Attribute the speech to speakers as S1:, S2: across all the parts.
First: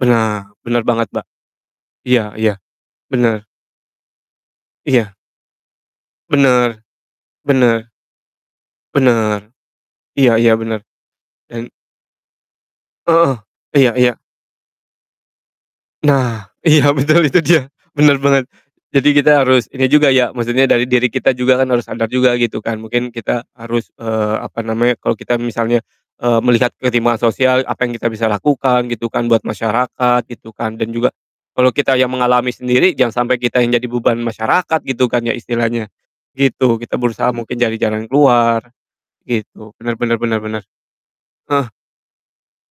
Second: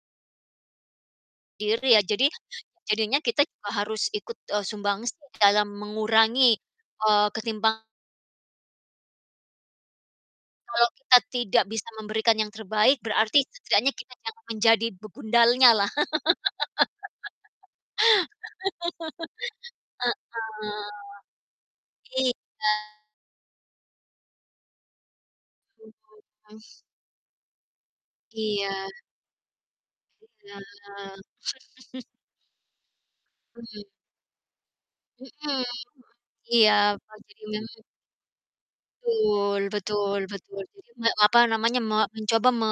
S1: Benar. Benar banget, Mbak.
S2: Diri ya.
S1: Iya
S2: Jadi,
S1: iya.
S2: jadinya kita
S1: Benar.
S2: juga harus ikut, eee, sumbangsih
S1: Iya.
S2: dalam mengurangi,
S1: Benar.
S2: eee, ketimpang
S1: Benar. Benar. Iya iya benar.
S2: Kalau kita tidak
S1: Dan
S2: bisa memberikan yang terbaik
S1: Heeh,
S2: berarti setidaknya
S1: iya
S2: kita
S1: iya.
S2: jangan menjadi begundalnya lah.
S1: Nah, iya betul itu dia. Benar bener. Jadi kita harus ini juga ya, maksudnya dari
S2: Heeh.
S1: diri kita juga kan harus sadar juga gitu
S2: Iya.
S1: kan. Mungkin kita harus, eee, apa namanya, kalau kita misalnya, eee, melihat
S2: [unintelligible]
S1: ketimpangan sosial, apa yang kita bisa
S2: Iya.
S1: lakukan gitu kan buat masyarakat gitu
S2: Iya.
S1: kan dan juga, kalau kita yang mengalami sendiri, jangan sampai kita yang
S2: Mmm.
S1: jadi beban masyarakat gitu kan ya
S2: Mhm,
S1: istilahnya.
S2: iya
S1: Gitu, kita
S2: pas
S1: berusaha
S2: jadi.
S1: mungkin cari
S2: [unintelligible]
S1: jalan keluar,
S2: Betul
S1: gitu. Benar benar
S2: betul
S1: benar
S2: betul,
S1: benar.
S2: jadi nge apa
S1: Eh.
S2: namanya, me mencoba me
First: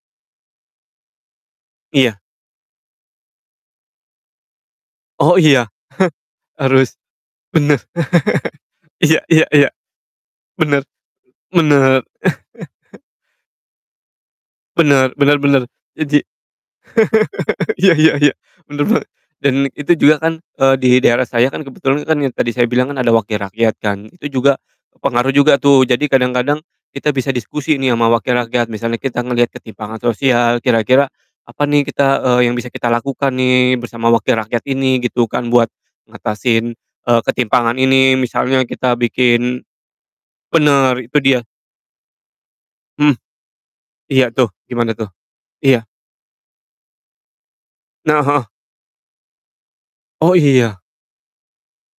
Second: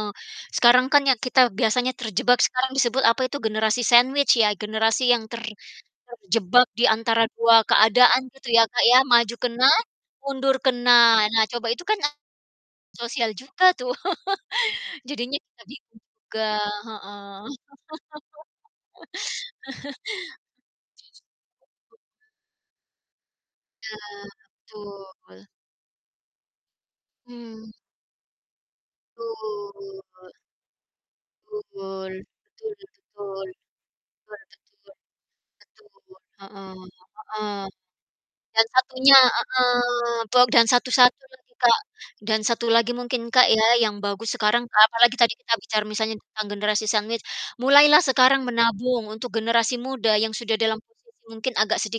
S2: sekarang kan ya kita biasanya
S1: Iya.
S2: terjebak, sekarang disebut apa itu generasi sandwich ya, generasi yang
S1: Oh
S2: ter
S1: iya.
S2: terjebak di
S1: Harus
S2: antara 2
S1: benar.
S2: keadaan gitu ya, Kak, ya,
S1: Iya
S2: maju
S1: iya
S2: kena,
S1: iya.
S2: mundur
S1: Benar,
S2: kena. Nah, coba itu kan
S1: benar.
S2: na sosial juga tuh
S1: Benar benar
S2: jadinya
S1: benar,
S2: tadi
S1: eee, ji
S2: ga, heeh.
S1: iya iya iya. Benar banget. Dan itu juga kan, eee, di daerah saya kan kebetulan kan yang tadi saya bilang kan ada wakil rakyat kan.
S2: Bener,
S1: Itu juga pengaruh
S2: betul.
S1: juga tuh. Jadi kadang-kadang, kita bisa
S2: Hmm.
S1: diskusi nih sama wakil rakyat. Misalnya kita ngelihat ketimpangan
S2: Betul.
S1: sosial, kira-kira apa nih kita
S2: Betul.
S1: eee, yang
S2: Betul
S1: bisa kita lakukan
S2: betul.
S1: nih bersama
S2: Betul
S1: wakil rakyat
S2: betul.
S1: ini gitu kan, buat
S2: Betul,
S1: ngatasin,
S2: heeh
S1: eee,
S2: heeh.
S1: ketimpangan ini misalnya
S2: Yang
S1: kita
S2: satunya,
S1: bikin
S2: heeh, tuak dan satu
S1: benar, itu
S2: satu
S1: dia.
S2: lagi, Kak, dan satu lagi
S1: Mmm.
S2: mungkin, Kak, ya yang
S1: Iya
S2: bagus
S1: tuh,
S2: sekarang, a
S1: gimana tuh?
S2: apalagi tadi kita bicara
S1: Iya.
S2: misalnya tentang generasi sandwich, mulailah
S1: Nah,
S2: sekarang
S1: heeh.
S2: menabung untuk generasi muda yang
S1: Oh,
S2: sudah dalam
S1: iya.
S2: posisi mungkin agak sedi